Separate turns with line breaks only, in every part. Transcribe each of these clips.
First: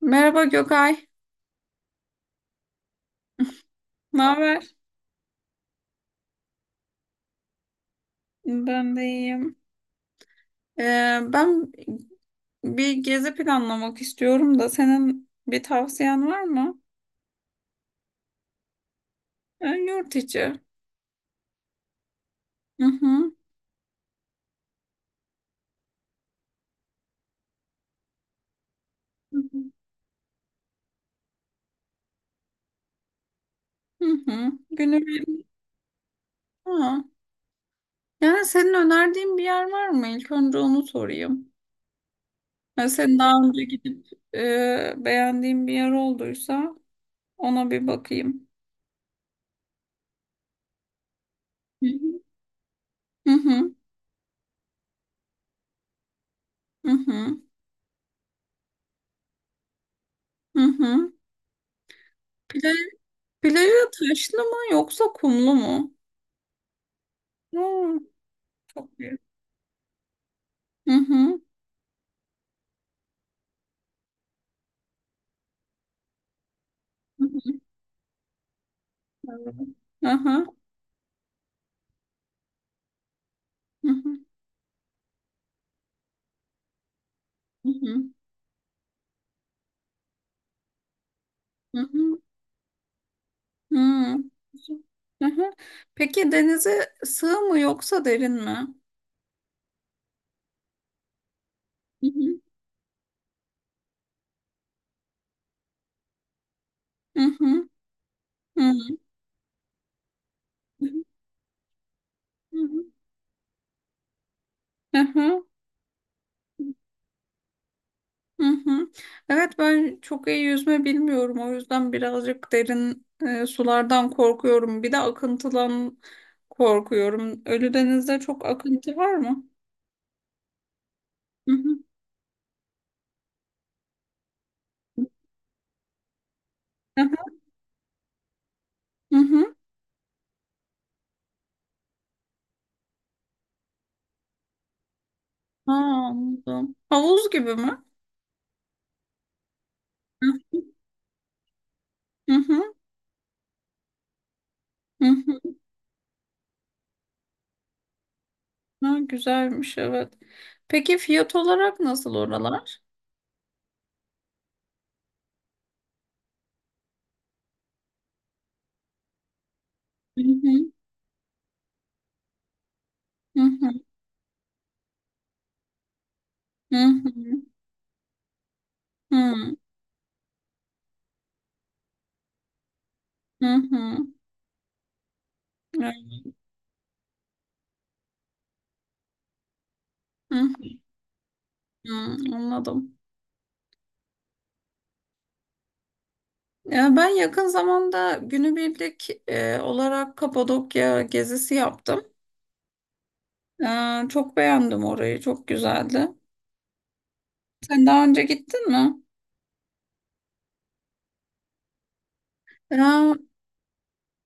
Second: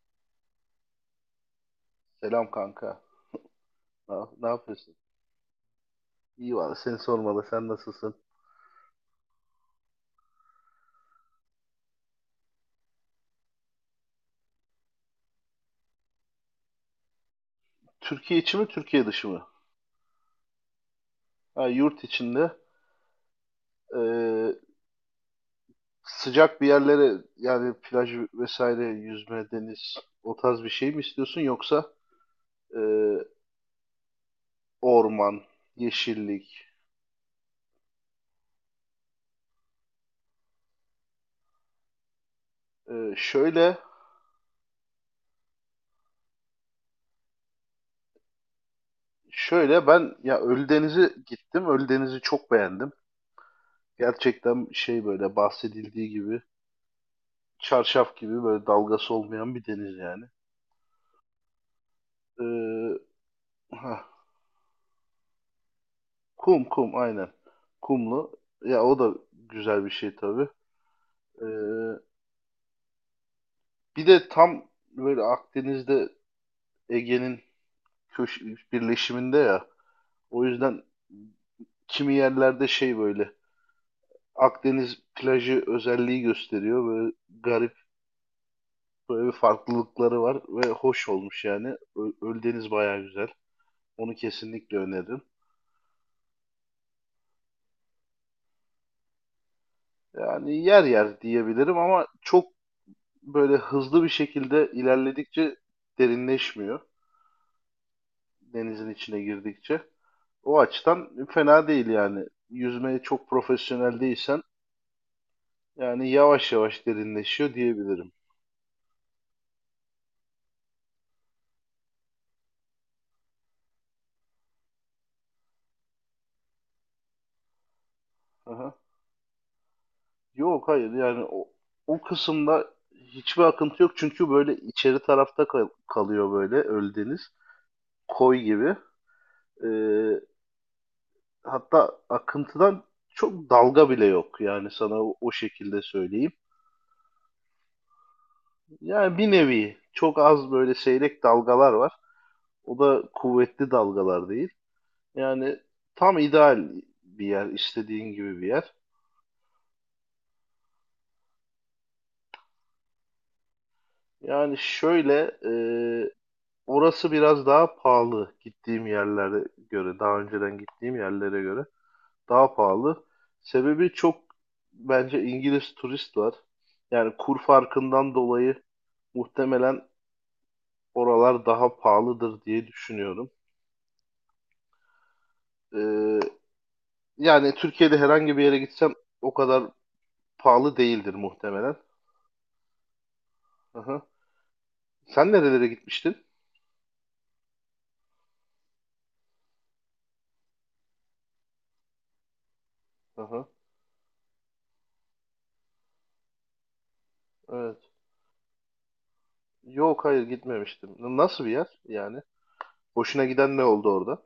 Merhaba Gökay.
Selam kanka.
Ne
Ne, ne
haber?
yapıyorsun? İyi valla seni sormalı. Sen nasılsın?
Ben de iyiyim. Ben bir gezi planlamak istiyorum da senin bir tavsiyen var mı?
Türkiye içi mi, Türkiye dışı mı?
Yurt içi.
Ha, yurt içinde
Hı hı.
eee, sıcak bir yerlere yani plaj vesaire, yüzme, deniz o tarz bir şey mi istiyorsun yoksa eee,
Hı hı.
orman, yeşillik?
Ha. Yani senin önerdiğin bir yer var mı? İlk önce onu sorayım. Yani senin daha önce
Şöyle
gidip beğendiğin bir yer olduysa ona bir bakayım.
şöyle ben ya Ölüdeniz'e gittim.
Hı hı.
Ölüdeniz'i çok beğendim.
Hı hı.
Gerçekten şey böyle bahsedildiği gibi
Hı hı.
çarşaf gibi böyle dalgası olmayan bir deniz yani.
Hı hı. Plaj,
Eee,
plajı
Heh,
taşlı mı yoksa kumlu mu?
kum aynen.
Hı.
Kumlu. Ya o
Çok
da
büyük.
güzel bir şey tabii.
Hı hı.
Ee, bir de tam böyle Akdeniz'de
Hı
Ege'nin
hı.
köş birleşiminde ya.
Hı
O
hı.
yüzden kimi yerlerde şey böyle
Hı hı.
Akdeniz plajı özelliği gösteriyor. Böyle
Hı
garip
hı.
böyle bir farklılıkları var ve hoş olmuş yani.
Hı hı.
Ölüdeniz bayağı güzel. Onu
Hı.
kesinlikle öneririm.
Hı hı. Peki denize sığ mı yoksa derin mi?
Yani yer yer diyebilirim
Hı
ama
hı.
çok böyle hızlı bir şekilde ilerledikçe derinleşmiyor.
Hı hı. Hı
Denizin
hı.
içine girdikçe. O açıdan fena değil yani. Yüzmeye çok profesyonel değilsen
Hı hı.
yani yavaş yavaş derinleşiyor diyebilirim.
Hı hı. Evet, ben çok iyi yüzme bilmiyorum, o yüzden birazcık derin sulardan korkuyorum. Bir de akıntıdan korkuyorum. Ölüdeniz'de çok
Aha.
akıntı var mı?
Yok hayır yani
Hı hı.
o kısımda hiçbir akıntı yok çünkü böyle içeri tarafta kalıyor böyle
Hı
Ölüdeniz.
hı.
Koy gibi.
Hı hı.
Ee, hatta akıntıdan çok dalga bile yok yani sana o
Ha,
şekilde söyleyeyim.
anladım. Havuz gibi mi?
Yani bir nevi çok az böyle seyrek dalgalar var.
Hı hı,
O da kuvvetli dalgalar değil.
hı hı.
Yani tam ideal bir yer, istediğin gibi bir yer.
Ha, güzelmiş, evet. Peki fiyat olarak nasıl oralar?
Yani şöyle, orası biraz daha pahalı gittiğim yerlere göre, daha
Hı
önceden
hı,
gittiğim yerlere göre daha pahalı.
hı hı,
Sebebi çok bence İngiliz turist var. Yani kur
hı
farkından dolayı
hı, hı
muhtemelen oralar daha pahalıdır diye düşünüyorum.
hı, hı. Evet,
E, yani Türkiye'de herhangi bir yere gitsem o kadar
hı
pahalı değildir muhtemelen.
hı, anladım.
Aha. Sen nerelere gitmiştin?
Ya ben yakın zamanda günübirlik olarak Kapadokya gezisi yaptım.
Aha,
Çok beğendim orayı, çok güzeldi. Sen
evet.
daha önce gittin mi?
Yok hayır gitmemiştim. Nasıl bir yer yani?
Ya,
Hoşuna giden ne oldu orada?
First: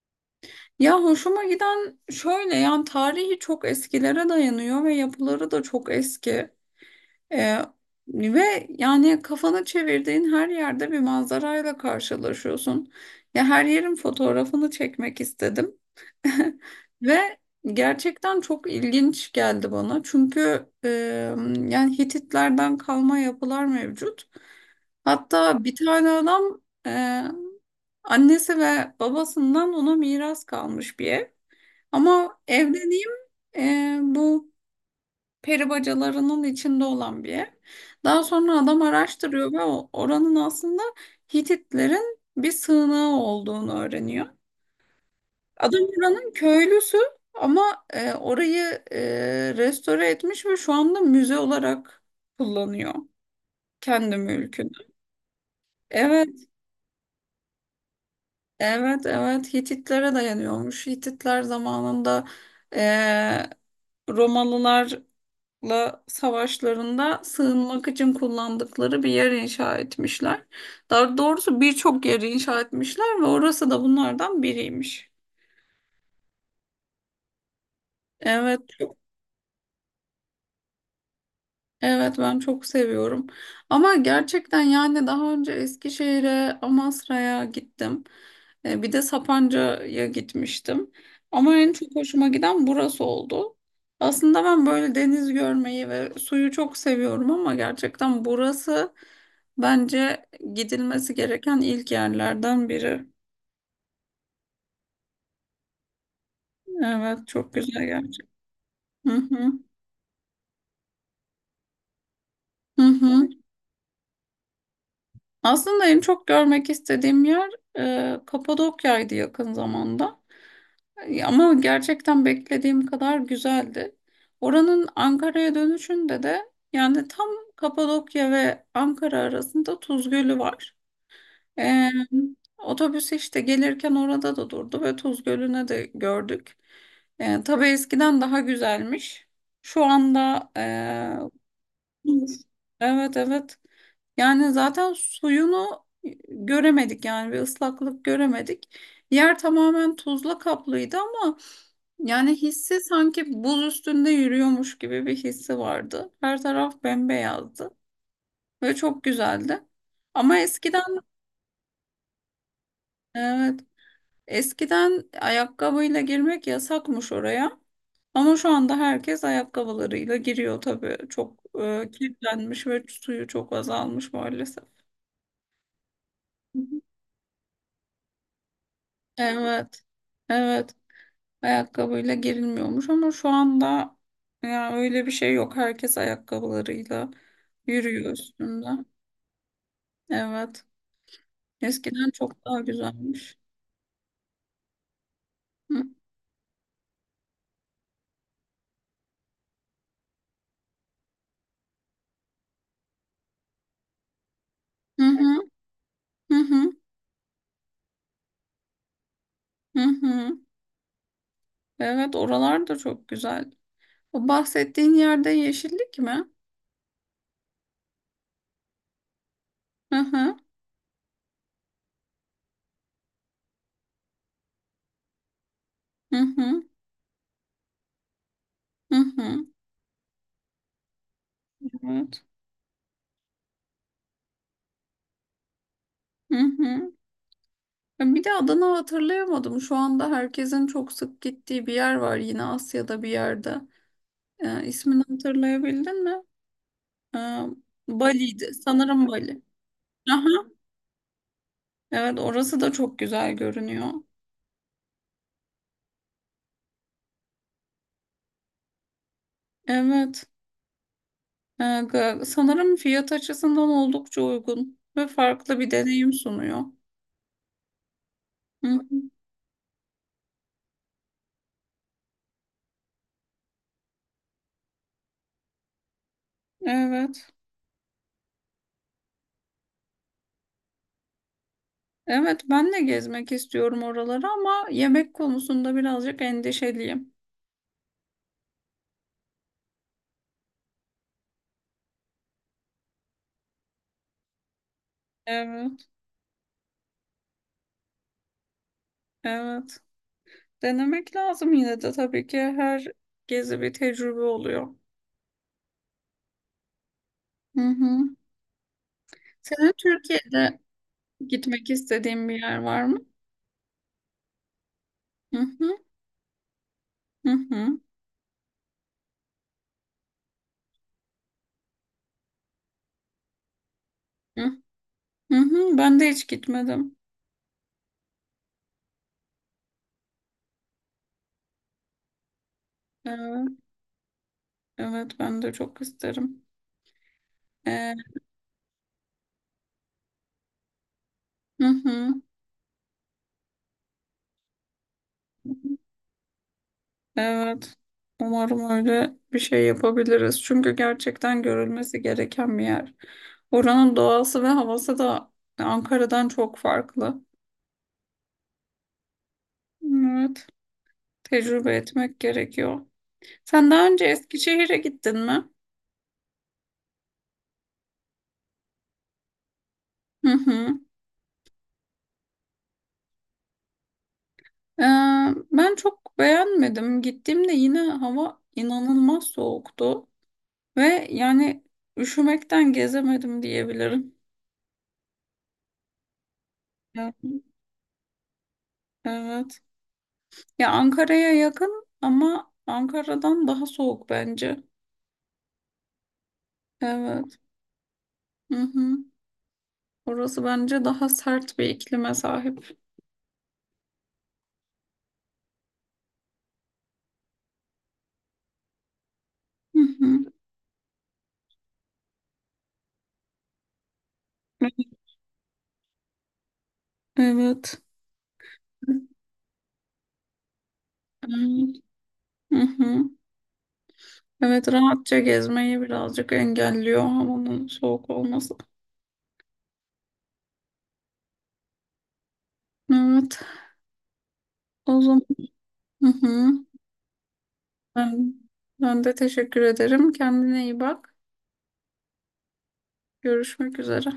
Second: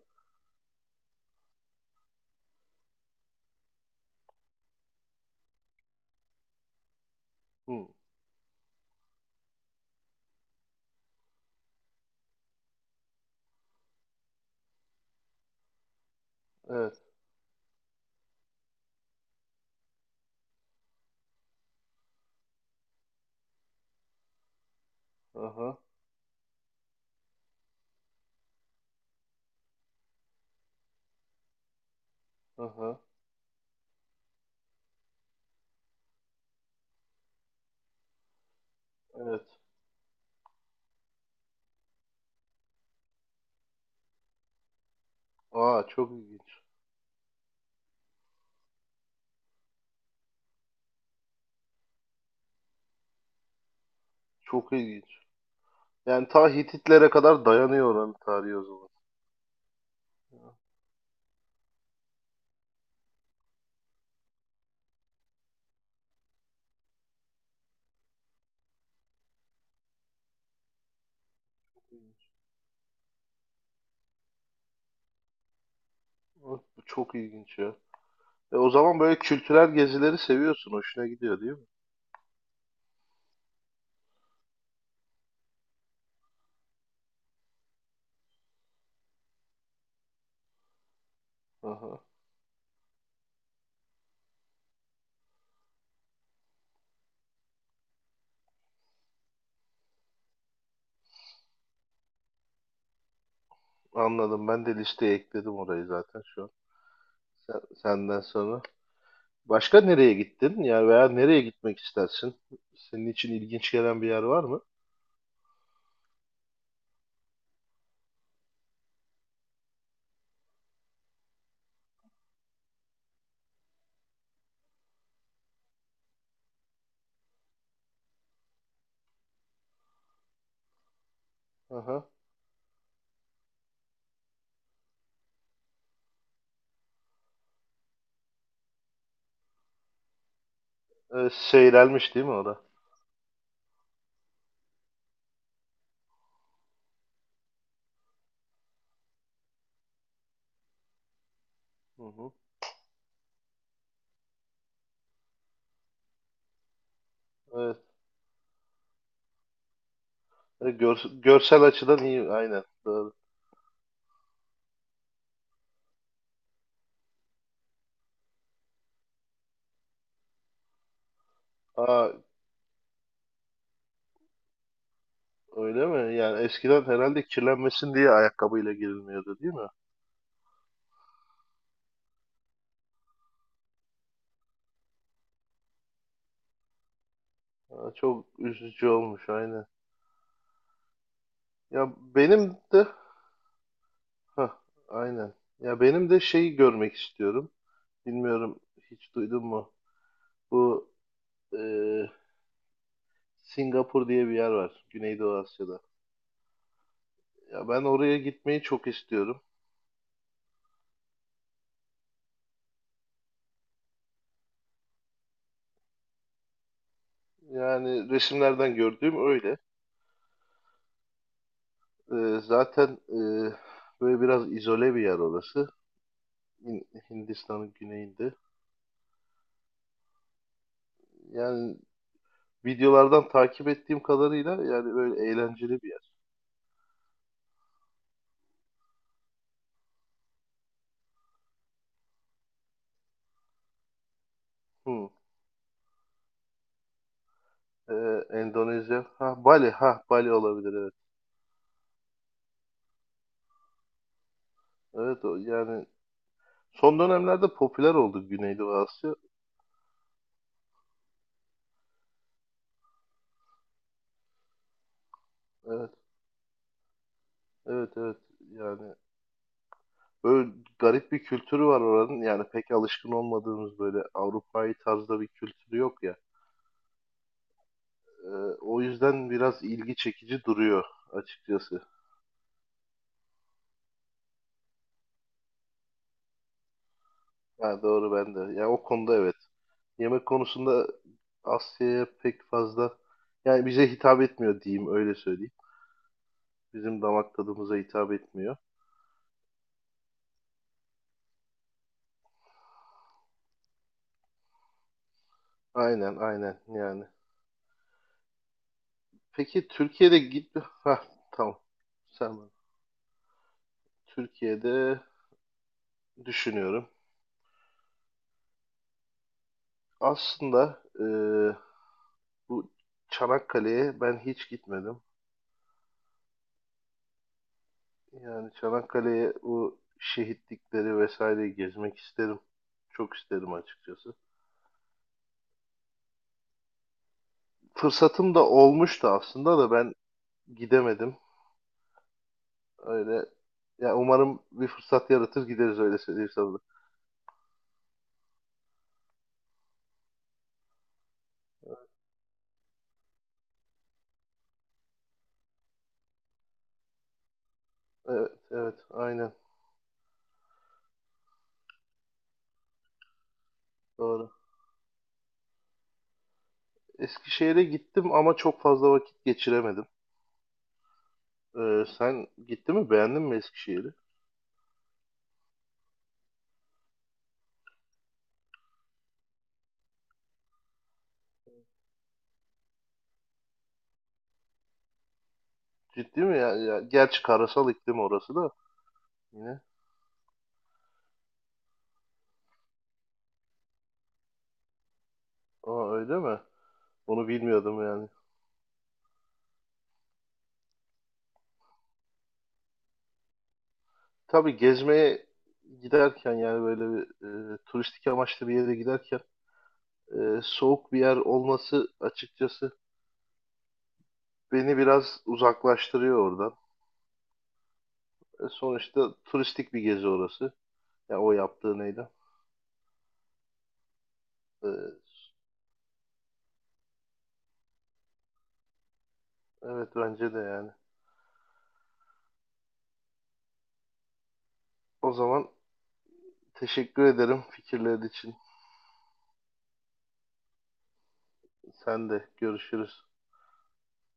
ya hoşuma giden şöyle, yani tarihi çok eskilere dayanıyor ve yapıları da çok eski. Ee,
Hı,
Ve yani kafanı çevirdiğin her yerde bir manzarayla karşılaşıyorsun. Ya, her yerin fotoğrafını çekmek istedim.
evet.
Ve gerçekten çok ilginç geldi bana. Çünkü yani Hititlerden kalma yapılar mevcut. Hatta bir
Aha,
tane adam, e, annesi ve babasından ona miras kalmış bir ev. Ama
aha,
evleneyim bu peri bacalarının içinde olan bir ev. Daha sonra adam
evet.
araştırıyor ve oranın aslında Hititlerin bir sığınağı olduğunu öğreniyor. Adam
Aa, çok
oranın
ilginç.
köylüsü ama orayı, restore etmiş ve şu anda müze olarak kullanıyor kendi mülkünü.
Çok ilginç. Yani
Evet,
ta Hititlere kadar dayanıyor oranın tarihi o zaman.
evet, evet, Hititlere dayanıyormuş. Hititler zamanında, e, Romalılar La savaşlarında sığınmak için kullandıkları bir yer inşa etmişler. Daha doğrusu birçok yeri inşa etmişler ve orası da bunlardan biriymiş.
Hı. Bu çok ilginç ya. E,
Evet,
o zaman böyle kültürel gezileri seviyorsun. Hoşuna gidiyor değil mi?
evet ben çok seviyorum. Ama gerçekten, yani daha önce Eskişehir'e, Amasra'ya gittim. Bir de Sapanca'ya gitmiştim. Ama en çok
Aha.
hoşuma giden burası oldu. Aslında ben böyle deniz görmeyi ve suyu çok seviyorum ama gerçekten burası bence gidilmesi gereken ilk yerlerden biri.
Anladım. Ben de listeye ekledim orayı zaten şu an.
Evet, çok güzel
Senden
gerçekten.
sonra.
Hı hı.
Başka nereye gittin? Yani veya nereye gitmek istersin?
Hı
Senin
hı.
için ilginç gelen bir yer var mı?
Aslında en çok görmek istediğim yer Kapadokya'ydı yakın zamanda. Ama gerçekten beklediğim kadar güzeldi. Oranın Ankara'ya dönüşünde de, yani tam Kapadokya ve Ankara arasında Tuz Gölü var. Ee,
Aha.
Otobüs işte gelirken orada da durdu ve Tuz Gölü'ne de gördük. Tabii eskiden daha güzelmiş. Şu anda.
E, seyrelmiş değil mi o da?
Evet, evet. Yani zaten suyunu göremedik, yani bir ıslaklık göremedik. Yer tamamen tuzla kaplıydı ama
Hı hı.
yani hissi sanki buz üstünde yürüyormuş gibi bir hissi vardı. Her taraf bembeyazdı
Evet.
ve çok güzeldi. Ama
E,
eskiden,
görsel açıdan iyi. Aynen. Doğru.
evet, eskiden ayakkabıyla girmek yasakmış oraya. Ama şu anda herkes ayakkabılarıyla giriyor tabii. Çok
Aa,
kirlenmiş ve suyu çok azalmış maalesef.
öyle mi? Yani eskiden herhalde kirlenmesin diye ayakkabıyla girilmiyordu değil mi?
Evet. Evet. Ayakkabıyla girilmiyormuş ama şu anda ya öyle bir şey yok. Herkes ayakkabılarıyla
Aa,
yürüyor
çok
üstünde.
üzücü olmuş. Aynen.
Evet.
Ya
Eskiden çok
benim
daha
de
güzelmiş.
Hah, aynen. Ya
Hı
benim de şeyi görmek istiyorum. Bilmiyorum hiç duydun mu? Bu e, Singapur diye bir yer var.
hı, hı
Güneydoğu Asya'da.
hı, hı.
Ya ben oraya gitmeyi çok istiyorum.
Hı. Evet, oralar da çok güzel. O bahsettiğin yerde yeşillik mi?
Yani resimlerden gördüğüm öyle.
Hı hı,
Zaten böyle biraz izole bir yer orası.
hı hı,
Hindistan'ın güneyinde.
hı. Hı.
Yani
Evet.
videolardan takip ettiğim kadarıyla yani böyle eğlenceli bir yer.
Hı hı. Ya, bir de adını hatırlayamadım. Şu anda herkesin çok sık gittiği bir yer var yine Asya'da bir yerde. İsmini
Hmm.
hatırlayabildin mi? Ee, Bali'ydi.
Endonezya.
Sanırım Bali.
Ha Bali. Ha
Aha,
Bali olabilir evet.
evet orası da çok güzel görünüyor.
Evet o yani son dönemlerde popüler oldu Güneydoğu Asya.
Evet. Sanırım fiyat açısından oldukça uygun ve farklı bir
Evet
deneyim sunuyor.
evet evet.
Hı
Yani
hı,
böyle garip bir kültürü var oranın. Yani pek alışkın olmadığımız böyle Avrupa'yı tarzda bir kültürü yok ya.
evet.
Ee, o yüzden biraz ilgi çekici duruyor açıkçası.
Evet, ben de gezmek istiyorum oraları ama yemek konusunda birazcık endişeliyim.
Ha, doğru ben de. Yani o konuda evet. Yemek konusunda Asya'ya pek fazla yani bize hitap etmiyor diyeyim öyle söyleyeyim.
Evet.
Bizim damak tadımıza hitap etmiyor.
Evet. Denemek lazım yine de, tabii ki her gezi bir tecrübe oluyor.
Aynen aynen yani.
Hı hı.
Peki
Senin
Türkiye'de git
Türkiye'de
ha tamam.
gitmek istediğim bir
Sen bana.
yer var mı?
Türkiye'de
Hı hı,
düşünüyorum.
hı hı,
Aslında bu Çanakkale'ye ben
hı
hiç gitmedim.
hı. Hı. Ben de hiç gitmedim.
Yani Çanakkale'ye bu şehitlikleri vesaire gezmek isterim. Çok
Evet,
isterim açıkçası.
evet ben de çok isterim. Ee,
Fırsatım da olmuştu aslında da ben gidemedim.
hı hı.
Öyle ya umarım bir fırsat yaratır gideriz öyle söyleyeyim sana.
Evet. Umarım öyle bir şey yapabiliriz. Çünkü gerçekten görülmesi gereken bir yer. Oranın doğası ve havası da Ankara'dan çok farklı.
Evet, evet, aynen
Evet. Tecrübe etmek gerekiyor. Sen daha önce
doğru.
Eskişehir'e gittin mi?
Eskişehir'e gittim ama çok fazla vakit geçiremedim.
Hı hı.
Sen gitti mi? Beğendin mi Eskişehir'i?
Ee, Ben çok beğenmedim. Gittiğimde yine hava inanılmaz soğuktu ve yani üşümekten gezemedim diyebilirim.
Ciddi mi ya? Ya gerçi
Yani,
karasal iklim orası da
evet.
yine.
Ya, Ankara'ya yakın ama Ankara'dan daha soğuk bence.
Aa öyle mi? Onu
Evet.
bilmiyordum yani.
Hı hı. Orası bence daha sert bir iklime sahip.
Tabii gezmeye giderken yani böyle bir turistik amaçlı bir yere giderken
Hı hı.
soğuk bir yer olması açıkçası beni biraz uzaklaştırıyor oradan.
Evet.
E, sonuçta turistik bir gezi orası. Ya o
Evet.
yaptığı neydi?
Hı hı. Evet,
E,
rahatça gezmeyi birazcık engelliyor havanın soğuk olması.
evet bence de yani.
Evet. O
O
zaman,
zaman
hı hı.
teşekkür ederim fikirler
Ben,
için.
ben de teşekkür ederim. Kendine iyi bak.
Sen de görüşürüz.
Görüşmek üzere.